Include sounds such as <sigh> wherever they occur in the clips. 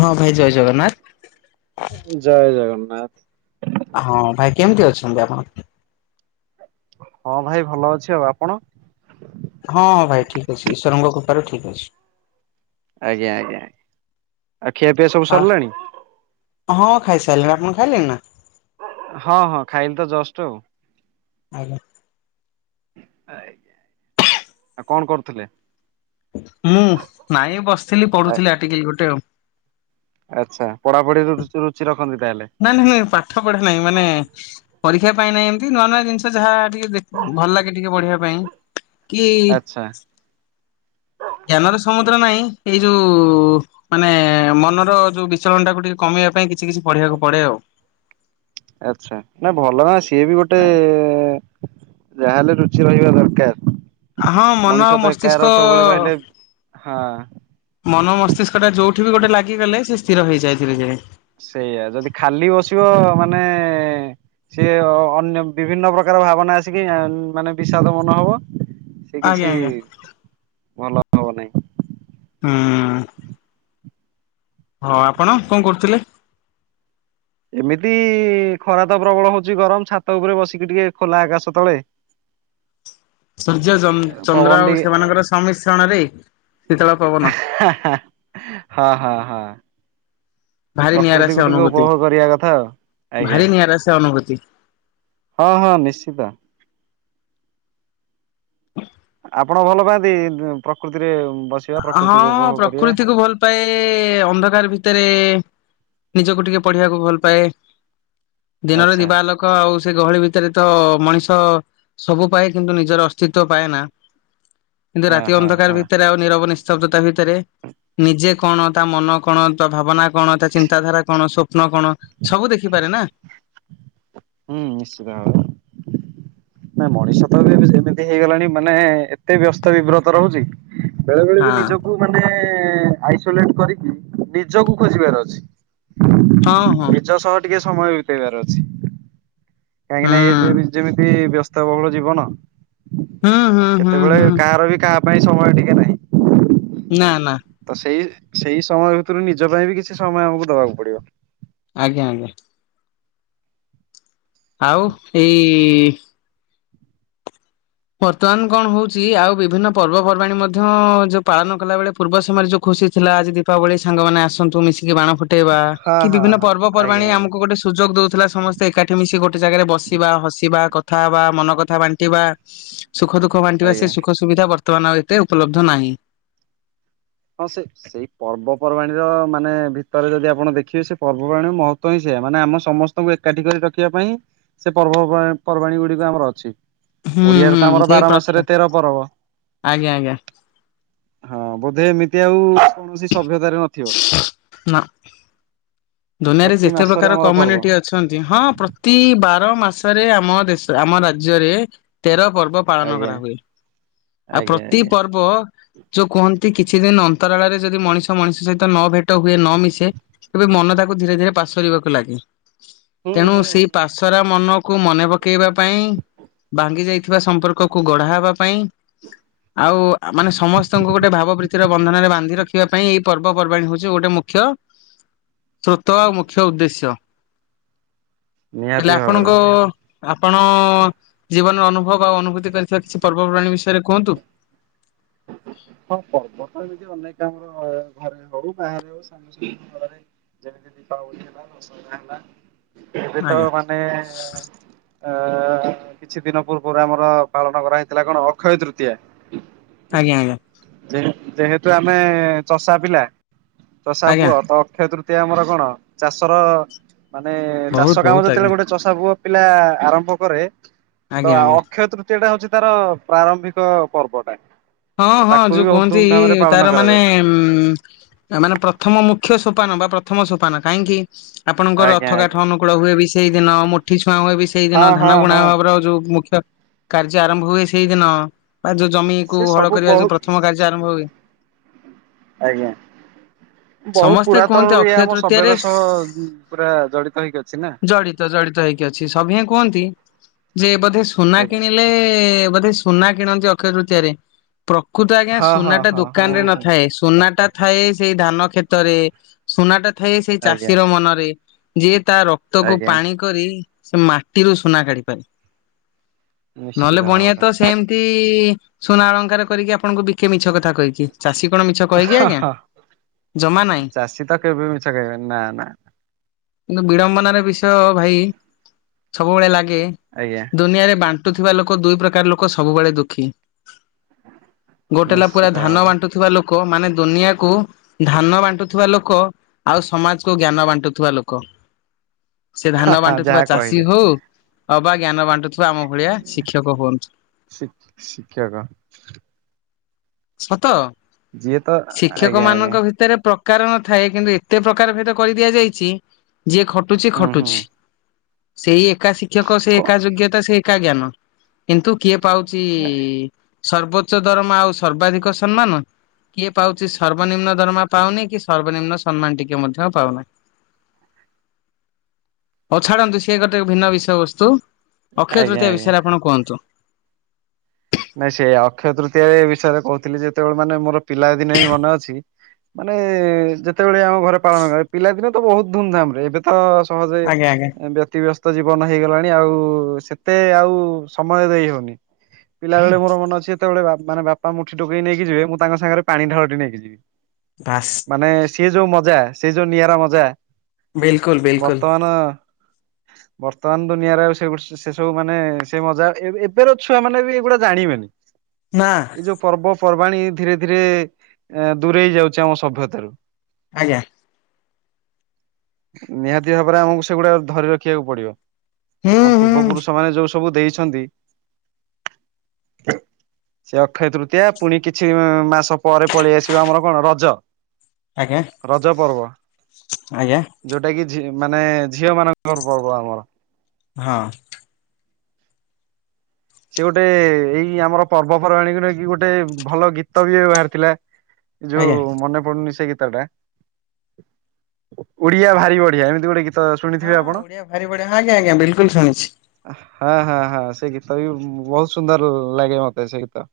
ହଁ ଭାଇ ଜୟ ଜଗନ୍ନାଥ। ଜୟ ଜଗନ୍ନାଥ। ହଁ ଭାଇ କେମତି ଅଛନ୍ତି ଆପଣ? ହଁ ଭାଇ ଭଲ ଅଛି ଆଉ ଆପଣ? ହଁଁ ଭାଇ ଠିକ୍ ଅଛି ଈଶ୍ୱରଙ୍କ କୃପାରୁ ଠିକ୍ ଅଛି। ଆଜ୍ଞା ଆଜ୍ଞା ଆ ଖିଆ ପିଆ ସବୁ ଆ ସରିଲାଣି? ହଁ ଖାଇସାଇଲିଣି ଆପଣ ଖାଇଲେଣି ନା? ହଁ ହଁ ଖାଇଲ ତ ଜଷ୍ଟ ଆଉ <inaudible> ହାଏ କଣ କରୁଥିଲେ? ମୁଁ ନାଇଁ ବସିଥିଲି ପଢୁଥିଲି ଆଟିକିଲ୍ ଗୋଟେ ଆଉ ଆଚ୍ଛା ପଢାପଢି ରୁ ରୁଚି ରଖନ୍ତି ତାହେଲେ? ନାଁ ନାଁ ପାଠ ପଢା ନାହିଁ ମାନେ ପରୀକ୍ଷା ପାଇଁ ନାଇଁ ଏମତି ନୂଆ ନୂଆ ଜିନିଷ ଯାହା ଟିକ ଭଲ ଲାଗେ ଟିକେ ପଢିବା ପାଇଁ। କି ଆଚ୍ଛା ଜ୍ଞାନର ସମୁଦ୍ର ନାଇଁ ଏଇ ଯୋଉ ମାନେ ମନର ଯୋଉ ବିଚଳଣ ଟାକୁୁ ଟିକେ କମେଇବା ପାଇଁ କିଛି କିଛି ପଢିବାକୁ ପଡେ ଆଉ ଆଛା ନା ଭଲ ନା ସିଏ ବି ଗୋଟେ ଯାହାହେଲେ ରୁଚି ରହିବା ଦରକାର। ଆ ହଁ ମନ ମଣିଷ ଆଉ ତ ଏକାର ମସ୍ତିଷ୍କ ସବୁବେଳେ ରହିଲେ ହଁ ମନ ମସ୍ତିଷ୍କଟା ଯୋଉଠି ବି ଗୋଟେ ଲାଗିଗଲେ ସେ ସ୍ଥିର ହେଇଯାଏ ଧୀରେ ଧୀରେ। ସେଇଆ ଯଦି ଖାଲି ବସିବ ମାନେ ସିଏ ଅନ୍ୟ ବିଭିନ୍ନ ପ୍ରକାର ଭାବନା ଆସିକି ମାନେ ବିଷାଦ ମନ ହବ। ସେ କିଛି ଆଜ୍ଞା ଆଜ୍ଞା ଭଲ ହବ ନାହିଁ। ହୁଁ। ହଁ ଆପଣ କଣ କରୁଥିଲେ? ଏମିତି ଖରା ତ ପ୍ରବଳ ହଉଚି ଗରମ ଛାତ ଉପରେ ବସିକି ଟିକେ ଖୋଲା ଆକାଶ ତଳେ ସୂର୍ଯ୍ୟ ପବନ ଚନ୍ଦ୍ର ଆଉ ଟିକେ ସେମାନଙ୍କର ସମ୍ମିଶ୍ରଣରେ ଶୀତଳ ପବନ। ଆହା। ହଁ ହଁ ହଁ। ଭାରି ନିଆରା ସେ ପ୍ରକୃତିକୁ ଟିକେ ଅନୁଭୂତି ଉପଭୋଗ କରିବା କଥା ଆଉ ଭାରି ଆଜ୍ଞା। ନିଆରା ସେ ଅନୁଭୂତି। ହଁ ହଁ ନିଶ୍ଚିତ। ଆପଣ ଭଲ ପାଆନ୍ତି ପ୍ରକୃତିରେ ବସି ହଁ ପ୍ରକୃତିକୁୁ ଭଲ ପାଏ ଅନ୍ଧକାର ଭିତରେ ନିଜକୁ ଟିକେ ପଢିବାକୁ ଭଲ ପାଏ। ଦିନରେ ଆଚ୍ଛା। ଦିବା ଆଲୋକ୍। ଙ୍କ ଆଉ ସେ ଗହଳି ଭିତରେ ତ ମଣିଷ ସବୁ ପାଏ କିନ୍ତୁ ନିଜର ଅସ୍ତିତ୍ଵ ପାଏ ନା। କିନ୍ତୁ ହଁ ରାତି ହଁ ଅନ୍ଧକାର ହଁ ଭିତରେ ଆଉ ନିରବ ନିସ୍ତବ୍ଧ ତା ଭିତରେ। ନିଜେ କଣ ତା ମନ କଣ ତା ଭାବନା କଣ ତା ଚିନ୍ତାଧାରା କଣ ସଵପ୍ନ କଣ? ସବୁ ଦେଖିପାରେ ନା। ହୁଁ ନିଶ୍ଚିତ ଭାବେ? ନା ମଣିଷ ତ ବି ଏମିତି ହେଇଗଲାଣି ମାନେ ଏତେ ବ୍ୟସ୍ତ ବିବ୍ରତ ରହୁଚି। ବେଳେ ବେଳେ ହଁ ବି ନିଜକୁ ମାନେ ଆଇସୋଲେଟ୍ କରିକି ନିଜକୁ ଖୋଜିବାର ଅଛି। ହଁ ହଁ। ନିଜ ସହ ଟିକେ ସମୟ ବିତେଇବାର ଅଛି କାହିଁକି ହୁଁ ନା ଏ ଯେମିତି ବ୍ୟସ୍ତ ଏତେ ବହୁଳ ଯିବନ। ହୁଁ ହଁ ହଁ। ସେତେବେଳେ କାହାର ବି କାହା ପାଇଁ ସମୟ ଟିକେ ନାହିଁ। ନା ନା। ତ ସେଇ ସେଇ ସମୟ ଭିତରୁ ନିଜ ପାଇଁ ବି କିଛି ସମୟ ଆମକୁ ଦବାକୁ ପଡିବ। ଆଜ୍ଞା ଆଜ୍ଞା। ଆଉ ଏଇ ବର୍ତ୍ତମାନ କଣ ହୋଉଚି ଆଉ ବିଭିନ୍ନ ପର୍ବପର୍ବାଣିୀ ମଧ୍ୟ ଯୋଉ ପାଳନ କଲାବେେଳେ ପୂର୍ବ ସମୟରେ ଯୋଉ ଖୁସି ଥିଲା ଆଜି ଦୀପାବଳି ସାଙ୍ଗମାନେ ଆସନ୍ତୁ ମିଶିକି ବାଣ ଫୁଟ୍ ଟେଇବା ହଁ କି ହଁ ବିଭିନ୍ନ ହଁ ପର୍ବ ଆଜ୍ଞା ପର୍ବାଣି ଆଜ୍ଞା। ଆମକୁ ଗୋଟେ ସୁଯୋଗ ଦେଦଉଥିଲା ସମସ୍ତେ ଏକାଠି ମିଶି ଗୋଟେ ଜାଗାରେ ବସିବା ହସିବା କଥା ହେବା ମନକଥା ବାଣ୍ଟିବା। ସୁଖ ଦୁଃଖ ବାଣ୍ଟିବା ଆଜ୍ଞା ସେ ସୁଖ ସୁବିଧା ବର୍ତ୍ତମାନ ଆଉ ଏତେ ଉପଲବ୍ଧ ନାହିଁ। ହଁ ସେ ସେଇ ପର୍ବପର୍ବାଣିର ମାନେ ଭିତରେ ଯଦି ଆପଣ ଦେଖିବେ ସେ ପର୍ବପର୍ବାଣିୀର ମହତ୍ତ୍ବ ହିଁ ସେଇୟା ମାନେ ଆମ ସମସ୍ତେ ତାଙ୍କୁ ଏକାଠି କରି ରଖିବା ପାଇଁ ସେ ପର୍ବ ପର୍ବାଣୀ ଗୁଡିକ ଆମର ଅଛି। ହୁଁ ଓଡିଆରେ ହୁଁ ତ ଆମର ସେଇ ବାର ପ୍ରଥା ମାସରେ ତେର ପରବ। ଆଜ୍ଞା ଆଜ୍ଞା ହଁ ବୋଧେ ଏମିତି ଆଉ କୌଣସି ସଭ୍ୟତାରେ ନଥିବ। ନା ଦୁନିଆରେ ପ୍ରତି ଯେତେ ମାସରେ ପ୍ରକାର ଆମର ପର୍ବ କମ୍ୟୁନିଟି ଅ ଛନ୍ତି ହଁ ପ୍ରତି ବାର ମାସରେ ଆମ ଦେଶ ଆମ ରାଜ୍ୟରେ ତେର ପର୍ବ। ପାଳନ ଆଜ୍ଞା କରା ହୁଏ ଆଉ ଆଜ୍ଞା ପ୍ରତି ଆଜ୍ଞା। ପର୍ବ ଯୋଉ କୁହନ୍ତି କିଛି ଦିନ ଅନ୍ତରାଳରେ ଯଦି ମଣିଷ ମଣିଷ ସହିତ ନ ଭେଟ ହୁଏ ନ ମିଶେ କେବେ ମନ ତାକୁ ଧୀରେ ଧୀରେ ପାସରିବାକୁ ଲାଗେ ହୁଁ ତେଣୁ ହୁଁ ସେଇ ହୁଁ। ପା ସରା ମନକୁ ମନେ ପକେଇବା ପାଇଁ ଭାଙ୍ଗି ଯାଇଥିବା ସମ୍ପର୍କକୁ ଗଢ଼ା ହେବା ପାଇଁ ଆଉ ଆ ମାନେ ସମସ୍ତଙ୍କୁ ଗୋଟେ ଭାବ ପ୍ରୀତିର ବନ୍ଧନରେ ବାନ୍ଧି ରଖିବା ପାଇଁ ଏଇ ପର୍ବ ପର୍ବପର୍ବାଣୀ ହଉଚି ଗୋଟେ ମୁଖ୍ୟ। ସ୍ରୋତ ଆଉ ମୁଖ୍ୟ ଉଦ୍ଦେଶ୍ୟ ନିହାତି ହେଲେ ଭାବରେ। ଆପଣଙ୍କ ଆପଣ ଜୀବନର ଅନୁଭବ ଆଉ ଅନୁଭୂତି କରିଥିବା କିଛି ପର୍ବପର୍ବାଣୀ ବିଷୟରେ କୁହନ୍ତୁ। ହଁ ପର୍ବ ତ ଏମିତି ଅନେକ ଆମର ଘରେ ହଉ ବାହାରେ ହଉ ସାଙ୍ଗସାଥି ଘରେ ଯେମିତି ଦୀପାବଳି ହେଲା ଦଶହରା ହେଲା ଏବେ ତ ଆଜ୍ଞା ମାନେ ଅ କିଛି ଦିନ ପୂର୍ବରୁ ଆମର ପାଳନ କରାହେଇଥିଲା କଣ ଅକ୍ଷୟ ତୃତୀୟା। ଆଜ୍ଞା ଆଜ୍ଞା। ଯେ ଯେହେତୁ ଆମେ ଚଷା ପିଲା ଚଷା ଆଜ୍ଞା ପୁଅ ତ ଅକ୍ଷତୃ ଏ ଆମର କଣ ଚାଷର ମାନେ ବହୁତ ଚାଷ କାମ ବହୁତ ଆଜ୍ଞା ଯେତେବେଳେ ଗୋଟେ ଚଷା ପୁଅ ପିଲା ଆରମ୍ଭ କରେ ଆଜ୍ଞା ତ ଆଜ୍ଞା ଅକ୍ଷୟ ତୃ ତିଟା ହଉଚି ତାର ପ୍ରାରମ୍ଭିକ ପର୍ବଟା। ହଁ ତ ହଁ ତାକୁ ଯୋଉ ବି ବହୁତ କୁହନ୍ତି ଧୁମଧାମ ରେ ପାଳନ ତାର ମାନେ କରାଯାଏ। ଉଁ ମାନେ ପ୍ରଥମ ମୁଖ୍ୟ ସୋପାନ ବା ପ୍ରଥମ ସୋପାନ କାହିଁକି। ଆପଣଙ୍କର ଆଜ୍ଞା ରଥ ଆଜ୍ଞା। କାଠ ଅନୁକୂଳ ହୁଏ ବି ସେଇଦିନ ମୁଠି ଛୁଆଁ ହୁଏ ବି ସେଇ ଦିନ ହଁ ଧାନ ହଁ ବୁଣା ହଁ ଭାବର ଯୋଉ ମୁଖ୍ୟ କାର୍ଯ୍ୟ ଆରମ୍ଭ ହୁଏ ସେଇ ଦିନ ବା ଯୋଉ ଜମି କୁ ସେ ହଳ ସବୁ କରିବା ଯୋଉ ବହୁତ ପ୍ରଥମ କାର୍ଯ୍ୟ ଆରମ୍ଭ ହୁଏ। ଆଜ୍ଞା। ବହୁ ସମସ୍ତେ କୁହନ୍ତି ପୁରାତନରୁ ଇଏ ଅକ୍ଷୟ ଆମ ତୃତୀୟାରେ ସଭ୍ୟର ସହ ପୁରା ଜଡିତ ହେଇକି ଅଛି ନା ଜଡିତ ଜଡିତ ହେଇକି ଅଛି ସଭିଁଏ କୁହନ୍ତି ଯେ ବୋଧେ ସୁନା ଆଜ୍ଞା। କିଣିଲେ ବୋଧେ ସୁନା କିଣନ୍ତି ଅକ୍ଷୟ ତୃତୀୟାରେ ପ୍ରକୃତ ଆଜ୍ଞା ହଁ ସୁନା ହଁ ଟା ହଁ ହଁ। ଦୋକାନ ରେ ନଥାଏ ସୁନା ଟା ଥାଏ ସେଇ ଧାନ କ୍ଷେତରେ ସୁନାଟା ଥାଏ ସେଇ ଆଜ୍ଞା ଚାଷୀର ମନରେ ଯିଏ ତା ରକ୍ତକୁ ଆଜ୍ଞା ପାଣି କରି ସେ ମାଟିରୁ ସୁନା କାଢି ପାରେ ନିଶ୍ଚିତ ନହେଲେ ବଣିଆ ଭାବରେ। ତ ସେମିତି ସୁନା ଅଳଙ୍କାର କରିକି ଆପଣଙ୍କୁ ବିକେ ମିଛ କଥା କହିବି। କି ଚାଷୀ କଣ ମିଛ କହେକି ହଁ ଆଜ୍ଞା ହଁ। ଜମା ନାଇଁ ଚାଷୀ ତ କେବେ ମିଛ କହିବେନି ନା ନା କିନ୍ତୁ ବିଡ଼ମ୍ବନାର ବିଷୟ ଭାଇ ସବୁବେଳେ ଲାଗେ। ଆଜ୍ଞା। ଦୁନିଆରେ ବାଣ୍ଟୁଥିବା ଲୋକ ଦୁଇ ପ୍ରକାର ଲୋକ ସବୁବେଳେ ଦୁଃଖୀ ଗୋଟେ ହେଲା ପୁରା ନିଶ୍ଚିତ ଧାନ ଭାବେ। ବାଣ୍ଟୁଥିବା ଲୋକ ମାନେ ଦୁନିଆକୁ ଧାନ ବାଣ୍ଟୁଥିବା ଲୋକ ଆଉ ସମାଜ କୁ ଜ୍ଞାନ ବାଣ୍ଟୁଥିବା ଲୋକ ସେ ହଁ ଧାନ ହଁ ଯାହା ବାଣ୍ଟୁଥିବା ଚାଷୀ କହିଲେ। ହଉ ଅବା ଜ୍ଞାନ ବାଣ୍ଟୁଥିବା ଆମ ଭଳିଆ ଶିକ୍ଷକ ହୁଅନ୍ତୁ। ଶି ଶିକ୍ଷକ ସତ ଯିଏ ତ ଶିକ୍ଷକ ଆଜ୍ଞା ଆଜ୍ଞା ମାନଙ୍କ ଭିତରେ କାର ନଥାଏ କିନ୍ତୁ ଏତେ ପ୍ରକାର ଭେଦ କରିଦିଆଯାଇଛି ଯିଏ ଖଟୁଛି ହୁଁ ହୁଁ। ଖଟୁଛି। ସେଇ ଏକା ଶିକ୍ଷକ ସେ କ ଏକା ଯୋଗ୍ୟତା ସେ ଏକା ଜ୍ଞାନ କିନ୍ତୁ କିଏ ପାଉଛି। ସର୍ବୋଚ୍ଚ ଧର୍ମ ଆଉ ସର୍ବାଧିକ ସମ୍ମାନ କିଏ ପାଉଛି ସର୍ବନିମ୍ନ ଦରମା ପାଉନି କି ସର୍ବନିମ୍ନ ସମ୍ମାନ ଟିକେ ମଧ୍ୟ ପାଉନାଇ ଅ ଛାଡ଼ନ୍ତୁ ସିଏ ଗୋଟେ ଭିନ୍ନ ବିଷୟବସ୍ତୁ ଅକ୍ଷୟ ଆଜ୍ଞା ତୃତୀୟା ଆଜ୍ଞା। ବିଷୟରେ ଆପଣ କୁହନ୍ତୁ ନାଇଁ ସେ ଅକ୍ଷୟ ତୃତୀୟାରେ ଏ ବିଷୟରେ କହୁଥିଲି ଯେତେବେଳେ ମାନେ ମୋର ପିଲା ଦିନ ହିଁ ମନେ ଅଛି ମାନେ ଯେତେବେଳେ ଆମ ଘରେ ପାଳନ କରେ ପିଲାଦିନେ ତ ବହୁତ ଧୁମଧାମ ରେ ଏବେ ତ ସହଜେ ଆଜ୍ଞା ଆଜ୍ଞା ବ୍ୟତିବସ୍ତ ତ ଜୀବନ ହେଇଗଲାଣି ଆଉ ସେତେ ଆଉ ସମୟ ଦେଇ ହଉନି। ଆଜ୍ଞା ପିଲାବେେଳେ ମୋର ମନ ଅଛି ଯେତେବେଳେ ମାନେ ବାପା ମୁଠି ଡକେଇ ନେଇକି ଯିବେ ମୁଁ ତାଙ୍କ ସାଙ୍ଗରେ ପାଣି ଢାଳଟି ନେଇି କିଯିବି ବାସ୍। ମାନେ ସେ ଯୋଉ ମଜା ସେ ଯୋଉ ନିଆରା ମଜା ବିଲକୁଲ ବିଲକୁଲ ବର୍ତ୍ତମାନ ବର୍ତ୍ତମାନ ଦୁନିଆରେ ଆଉ ସେ ସେ ସବୁ ମାନେ ସେ ମଜା ଏବେର ଛୁଆ ମାନେ ବି ଏଗୁଡା ଜାଣିବେନି। ନା। ଏଇ ଯୋଉ ପର୍ବପର୍ବାଣୀ ଧୀରେ ଧୀରେ ଦୂରେଇ ଯାଉଛି ଆମ ସଭ୍ୟତାରୁ। ଆଜ୍ଞା ନିହାତି ଭାବରେ ଆମକୁ ସେଗୁଡା ଧରି ରଖିବାକୁ ପଡିବ। ହୁଁ ଆମ ହୁଁ ପୂର୍ବ ପୁରୁଷ ମାନେ ଯୋଉ ସବୁ ଦେଇଛନ୍ତି। <inaudible> ସେ ଅକ୍ଷୟ ତୃତୀୟା ପୁଣି କିଛି ମାସ ପରେ ପଳେଇ ଆସିବ ଆମର କଣ ରଜ। ଆଜ୍ଞା ରଜ ପର୍ବ ଆଜ୍ଞା ଯୋଉଟା କି ଝି ମାନେ ଝିଅ ମାନଙ୍କର ପର୍ବ ଆମର। ହଁ ସିଏ ଗୋଟେ ଏଇ ଆମର ପର୍ବପର୍ବାଣୀକୁ ନେଇକି ଗୋଟେ ଭଲ ଗୀତ ବିଏ ବାହାରିଥିଲା। ଆଜ୍ଞା। ଯୋଉ ମନେ ପଡୁନି ସେ ଗୀତଟା ଓଡିଆ ଭାରି ବଢିଆ ଏମିତି ଗୋଟେ ଗୀତ ହଁ ଶୁଣିଥିବେ ଆପଣ? ଓଡିଆ ଭାରି ବଡିଆ ହଁ ଆଜ୍ଞା ଆଜ୍ଞା ବିଲକୁଲ ଶୁଣିଛି। ହଁ ହଁ ହଁ ସେ ତଥାପି ବହୁତ ସୁନ୍ଦର ଲାଗେ ମତେ ସେ ଗୀତ।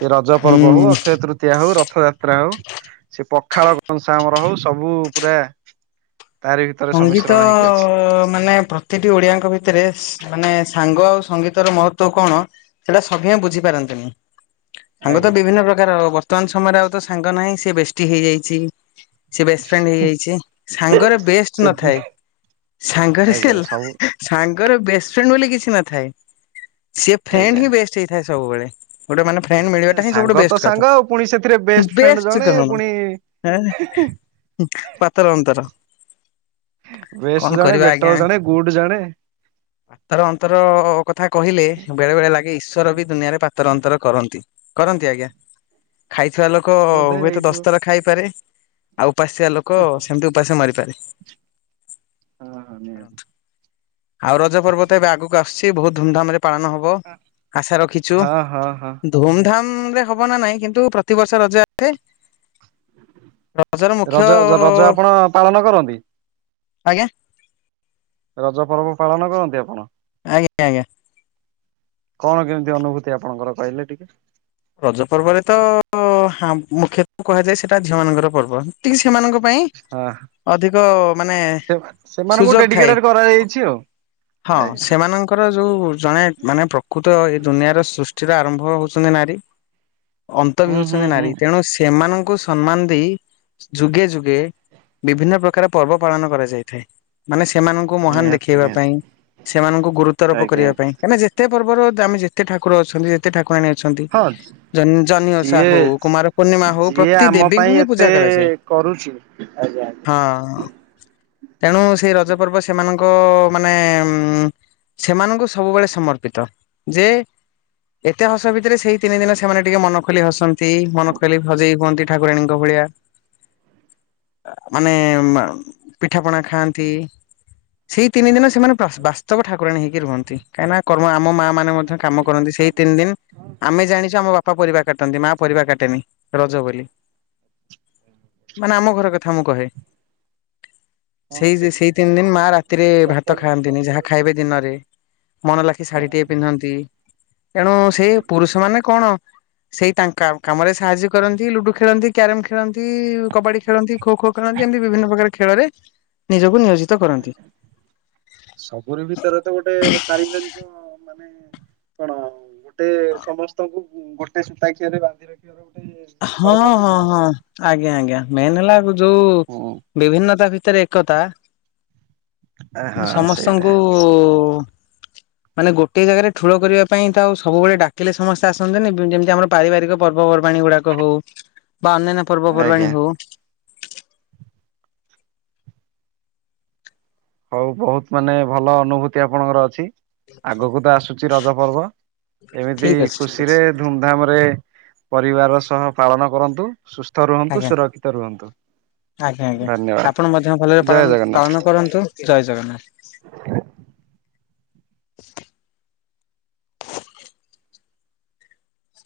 ସେ ରଜ ପର୍ବ ହଉ ହୁଁ ଅକ୍ଷୟତୃ ତୃତୀୟା ହଉ ରଥଯାତ୍ରା ହଉ ସେ ପଖାଳ କଂସା ଆମର ହଉ ସବୁ ପୁରା ତାରି ଭିତରେ ସଙ୍ଗୀତ ସମିଶ୍ରଣ ହେଇକି ଅଛି। ମାନେ ପ୍ର ପ୍ରତିଟି ଓଡିଆଙ୍କ ଭିତରେ ସ୍-ମାନେ ସାଙ୍ଗ ଆଉ ସଙ୍ଗୀତର ମହତ୍ତ୍ୱ କଣ ସେଟା ସଭିଏଁ ବୁଝି ପାରନ୍ତିନି ସାଙ୍ଗ ତ ଆଜ୍ଞା। ବିଭିନ୍ନ ପ୍ରକାର ବ ବର୍ତ୍ତମାନ ସମୟରେ ଆଉ ତ ସାଙ୍ଗ ନାହିଁ ସେ ବେଷ୍ଟି ହେଇଯାଇଚି। ସେ ବେଷ୍ଟଫ୍ରେଣ୍ଡ୍ ହେଇଯାଇଚି ସାଙ୍ଗର ବେଷ୍ଟ ସେ ବି ନଥାଏ ସାଙ୍ଗରେ ସେ ଆଜ୍ଞା ସବୁ ସାଙ୍ଗର ବେଷ୍ଟ୍ ଫ୍ରେଣ୍ଡ୍ ବୋଲି କିଛି ନଥାଏ ସିଏ ଫ୍ରେଣ୍ଡ୍ ଆଜ୍ଞା। ହିଁ ବେଷ୍ଟ୍ ହେଇଥାଏ ସବୁବେଳେ। ଗୋଟେ ମାନେ ଫ୍ରେଣ୍ଡ୍ ମିଳିବାଟା ହଁ ସବୁଠୁ ସାଙ୍ଗ ତ ବେଷ୍ଟ୍ କଥା। ସାଙ୍ଗ ଆଉ ପୁଣି ସେଥିରେ ବେଷ୍ଟ ଫ୍ରେଣ୍ଡ ବେଷ୍ଟ୍ ଜଣେ କଣ? ପୁଣି ଆଁ -ଉଁ -ପାତର ଅନ୍ତର। କଣ ବେଷ୍ଟ୍ ଜଣେ କରିବା ଆଜ୍ଞା ବେଟର୍ ଜଣେ ଗୁଡ୍ ଜଣେ। ପାତର ଅନ୍ତର କଥା କହିଲେ ବେଳେ ବେଳେ ଲାଗେ ଈଶ୍ୱର ବି ଦୁନିଆରେ ପାତର ଅନ୍ତର କରନ୍ତି। କରନ୍ତି ଆଜ୍ଞା। ଖାଇଥିବା ଲୋକ ବୋଧେ ହୁଏତ ହେଇଥିବ। ଦଶ ଥର ଖାଇପାରେ ଆଉ ଉପାସିଆ ଲୋକ ସେମିତି ଉପାସେ ମାରିପାରେ। ହଁ ହଁ ନିହାତି। ଆଉ ରଜ ପର୍ବ ତ ଏବେ ଆଗୁକୁ ଆସୁଚି ବହୁତ୍ ଧୁମଧାମ୍ ରେ ପାଳନ ହ ବ ଆଶା ରଖିଚୁ। ହଁ ହଁ ହଁ ଉଁ - ଧୁମଧାମ୍ ରେ ହବନା ନାଇଁ କିନ୍ତୁ ପ୍ରତିିବର୍ଷ ରେ ରଜ ର ମୁଖ୍ୟ ହଁ ପାଳନ କରନ୍ତି। ଆଜ୍ଞା। ରଜ ପର୍ବ ପାଳନ କରନ୍ତି ଆପଣ? ଆଜ୍ଞା -ଆଜ୍ଞା। କଣ କେମିତି ଅନୁଭୂତି ଆପଣଙ୍କର କହିଲେ ଟିକେ? ରଜ ପର୍ବରେ ତ ହାଁ ମୁଖ୍ୟତଃ କୁହାଯାଏ ସେଟା ଝିଅ ମାନଙ୍କର ପର୍ବ। ଟିକେ ସେମାନଙ୍କ ପାଇଁ <unintelligible> ଅଧିକ ମାନେ ସେ ସେମାନଙ୍କୁ ସୁଯୋଗ ଥାଏ ଡେଡିକେଟେଡ କରାଯାଇଛି - ହଁ ଆଉ। ସେମାନଙ୍କ ଙ୍କର ଯଉ ଜଣେ ମାନେ ପ୍ରକୃତ ଏଇ ଦୁନିଆର ସୃଷ୍ଟିର ଆରମ୍ଭ ହଉଚନ୍ତି ନାରୀ। ଅନ୍ତ ବି ହୁଁ ହୁଁ ହଉଚନ୍ତି ହୁଁ ନାରୀ ତେଣୁ ସେମାନଙ୍କୁ ସ୍ ସମ୍ମାନ ଦେଇ ଯୁଗେ ଯୁଗେ ବିଭିନ୍ନ ପ୍ରକାର ପର୍ବ ପାଳନ କରାଯାଇଥାଏ। ମାନେ ସେମାନଙ୍କୁ ମହାନ୍ ନିହାତି ଦେଖେଇବା ନିହାତି ପାଇଁ ସେମାନଙ୍କୁ ଗୁରୁତ୍ୱାରୋପ ଆଜ୍ଞା କରିବା ପାଇଁ ତମେ ଯେତେ ପର୍ବର ଦାମେ ଯେତେ ଠାକୁର ଅଛନ୍ତି ଯେତେ ଠାକୁରାଣୀ ଅଛନ୍ତି ଅନ୍ସ- ଜହ୍ନି ଓଷା ଯିଏ ହଉ କୁମାର ପୂର୍ଣ୍ଣିମା ହଉ -ଯିଏ ପ୍ରତି ଆମ ଦେବୀଙ୍କୁ ପାଇଁ ହିଁ ପୂଜା ଏତେ କରାଯାଏ। କରୁଚି ହଁ ତେଣୁ ସେଇ ରଜ ପର୍ବ ସେମାନଙ୍କ ମାନେ ଉଁ ସେମାନଙ୍କୁ ସବୁବେଳେ ସମର୍ପିତ ଯେ ଏତେ ହସ ଭିତରେ ସେଇ ତିନି ଦିନ ସେମାନେ ଟିକେ ମନ ଖୋଲି ହସନ୍ତି ମନ ଖୋଲି ସଜେଇ ହୁଅନ୍ତି ଠାକୁରାଣୀଙ୍କ ଭଳିଆ ଆ-ମାନେ-ମା- ପିଠା ପଣା ଖାଆନ୍ତି ସେଇ ତିନି ଦିନ ସେମାନେ ବାସ୍-ବାସ୍ତବ ଠାକୁରାଣୀ ହେଇକି ରୁହନ୍ତି କାହିଁକିନା କର୍ମ ଆମ ମା ମାନେ ମଧ୍ୟ ହବା ବି କାମ କରନ୍ତି ଦରକାର ସେଇ ନା ତିନି ଦିନ୍ ହଁ ଆମେ ଜାଣିଚୁ ଆମ ବାପା ପରିବା କାଟନ୍ତି ମା ପରିବା କାଟେନି ରଜ ବୋଲି। ମାନେ ଆମ ଘର କଥା ମୁଁ କହେ। ହଁ ସେଇ ସେ କଣ ଦି-ସେଇ ତିନି ଦିନ୍ ପରିବା ମା ରାତିରେ ଭାତ ଚପଲ ଖାଆନ୍ତିନି ଚପଲ ଯାହା ବି ଖାଇବେ ଦିନରେ। ପିନ୍ଧନ୍ତିନି ମନ ଲାଖି ହଁ ଶାଢୀ ଟିଏ ପିନ୍ଧନ୍ତି ତେଣୁ ସେ ଆଜ୍ଞା ପୁରୁଷ ମାନେ କଣ ସେଇ ତାଙ୍କ କା- କାମରେ ସାହାଯ୍ୟ କରନ୍ତି ଲୁଡୁ ଖେଳନ୍ତି, କ୍ୟାରମ୍ ଖେଳନ୍ତି, କବାଡି ଖେଳନ୍ତି ଖୋ ଖୋ ଖେଳନ୍ତି ଏମିତି ବିଭିନ୍ନ ପ୍ରକାର ଖେଳରେ ନିଜକୁ ନିୟୋଜିତ କରନ୍ତି। ସବୁୁର ଭିତରେ ତ ଗୋଟେ ପାରିବାରିକ ମାନେ କଣ ଗୋଟେ ସମସ୍ତଙ୍କୁ ଗୋଟେ ସୂତା ଖିଆରେ ବାନ୍ଧି ରଖି ହଁ- ହଁ- ହଁ ଆଜ୍ଞା ଆଜ୍ଞା ମେନ୍ ହେଲା ଆଗ ଯଉ ହୁଁ ବିଭିନ୍ନତା ଭିତରେ ଏକତା ହଁ ସେଇଟା ସମସ୍ତଙ୍କୁ <inaudible> ମାନେ ଗୋଟିଏ ଜାଗାରେ ଠୁଳ କରିବା ପାଇଁ ତ ଆଉ ସବୁବେଳେ ଡାକିଲେ ସମସ୍ତେ ଆସନ୍ତିନି ବୁ- ଯେମିତି ଆମର ପାରିବାରିକ ପର୍ବପର୍ବାଣିୀ ଗୁଡ଼ାକ ହଉ ବା ଅନ୍ୟାନ୍ୟ ପର୍ବପର୍ବାଣୀ ଆଜ୍ଞା ହଉ ହଉ ବହୁତ ମାନେ ଭଲ ଅନୁଭୂତି ଆପଣଙ୍କର ଅଛି। ଆଗକୁ ତ ଆସୁଛି ରଜ ପର୍ବ ଏମିତି ଠିକ ଅଛି ଠିକ ଅଛି ଖୁସିରେ ଧୁମଧାମ ରେ ପରିବାର ସହ ପାଳନ କରନ୍ତୁ। ସୁସ୍ଥ ରୁହନ୍ତୁ ଆଜ୍ଞା ସୁରକ୍ଷିତ ରୁହନ୍ତୁ। ଆଜ୍ଞା ଆଜ୍ଞା ଧନ୍ୟବାଦ ଆପଣ ମଧ୍ୟ ଭଲରେ ପାଳନ ପାଳନ କରନ୍ତୁ ଜୟ ଜଗନ୍ନାଥ। ଆ <inaudible>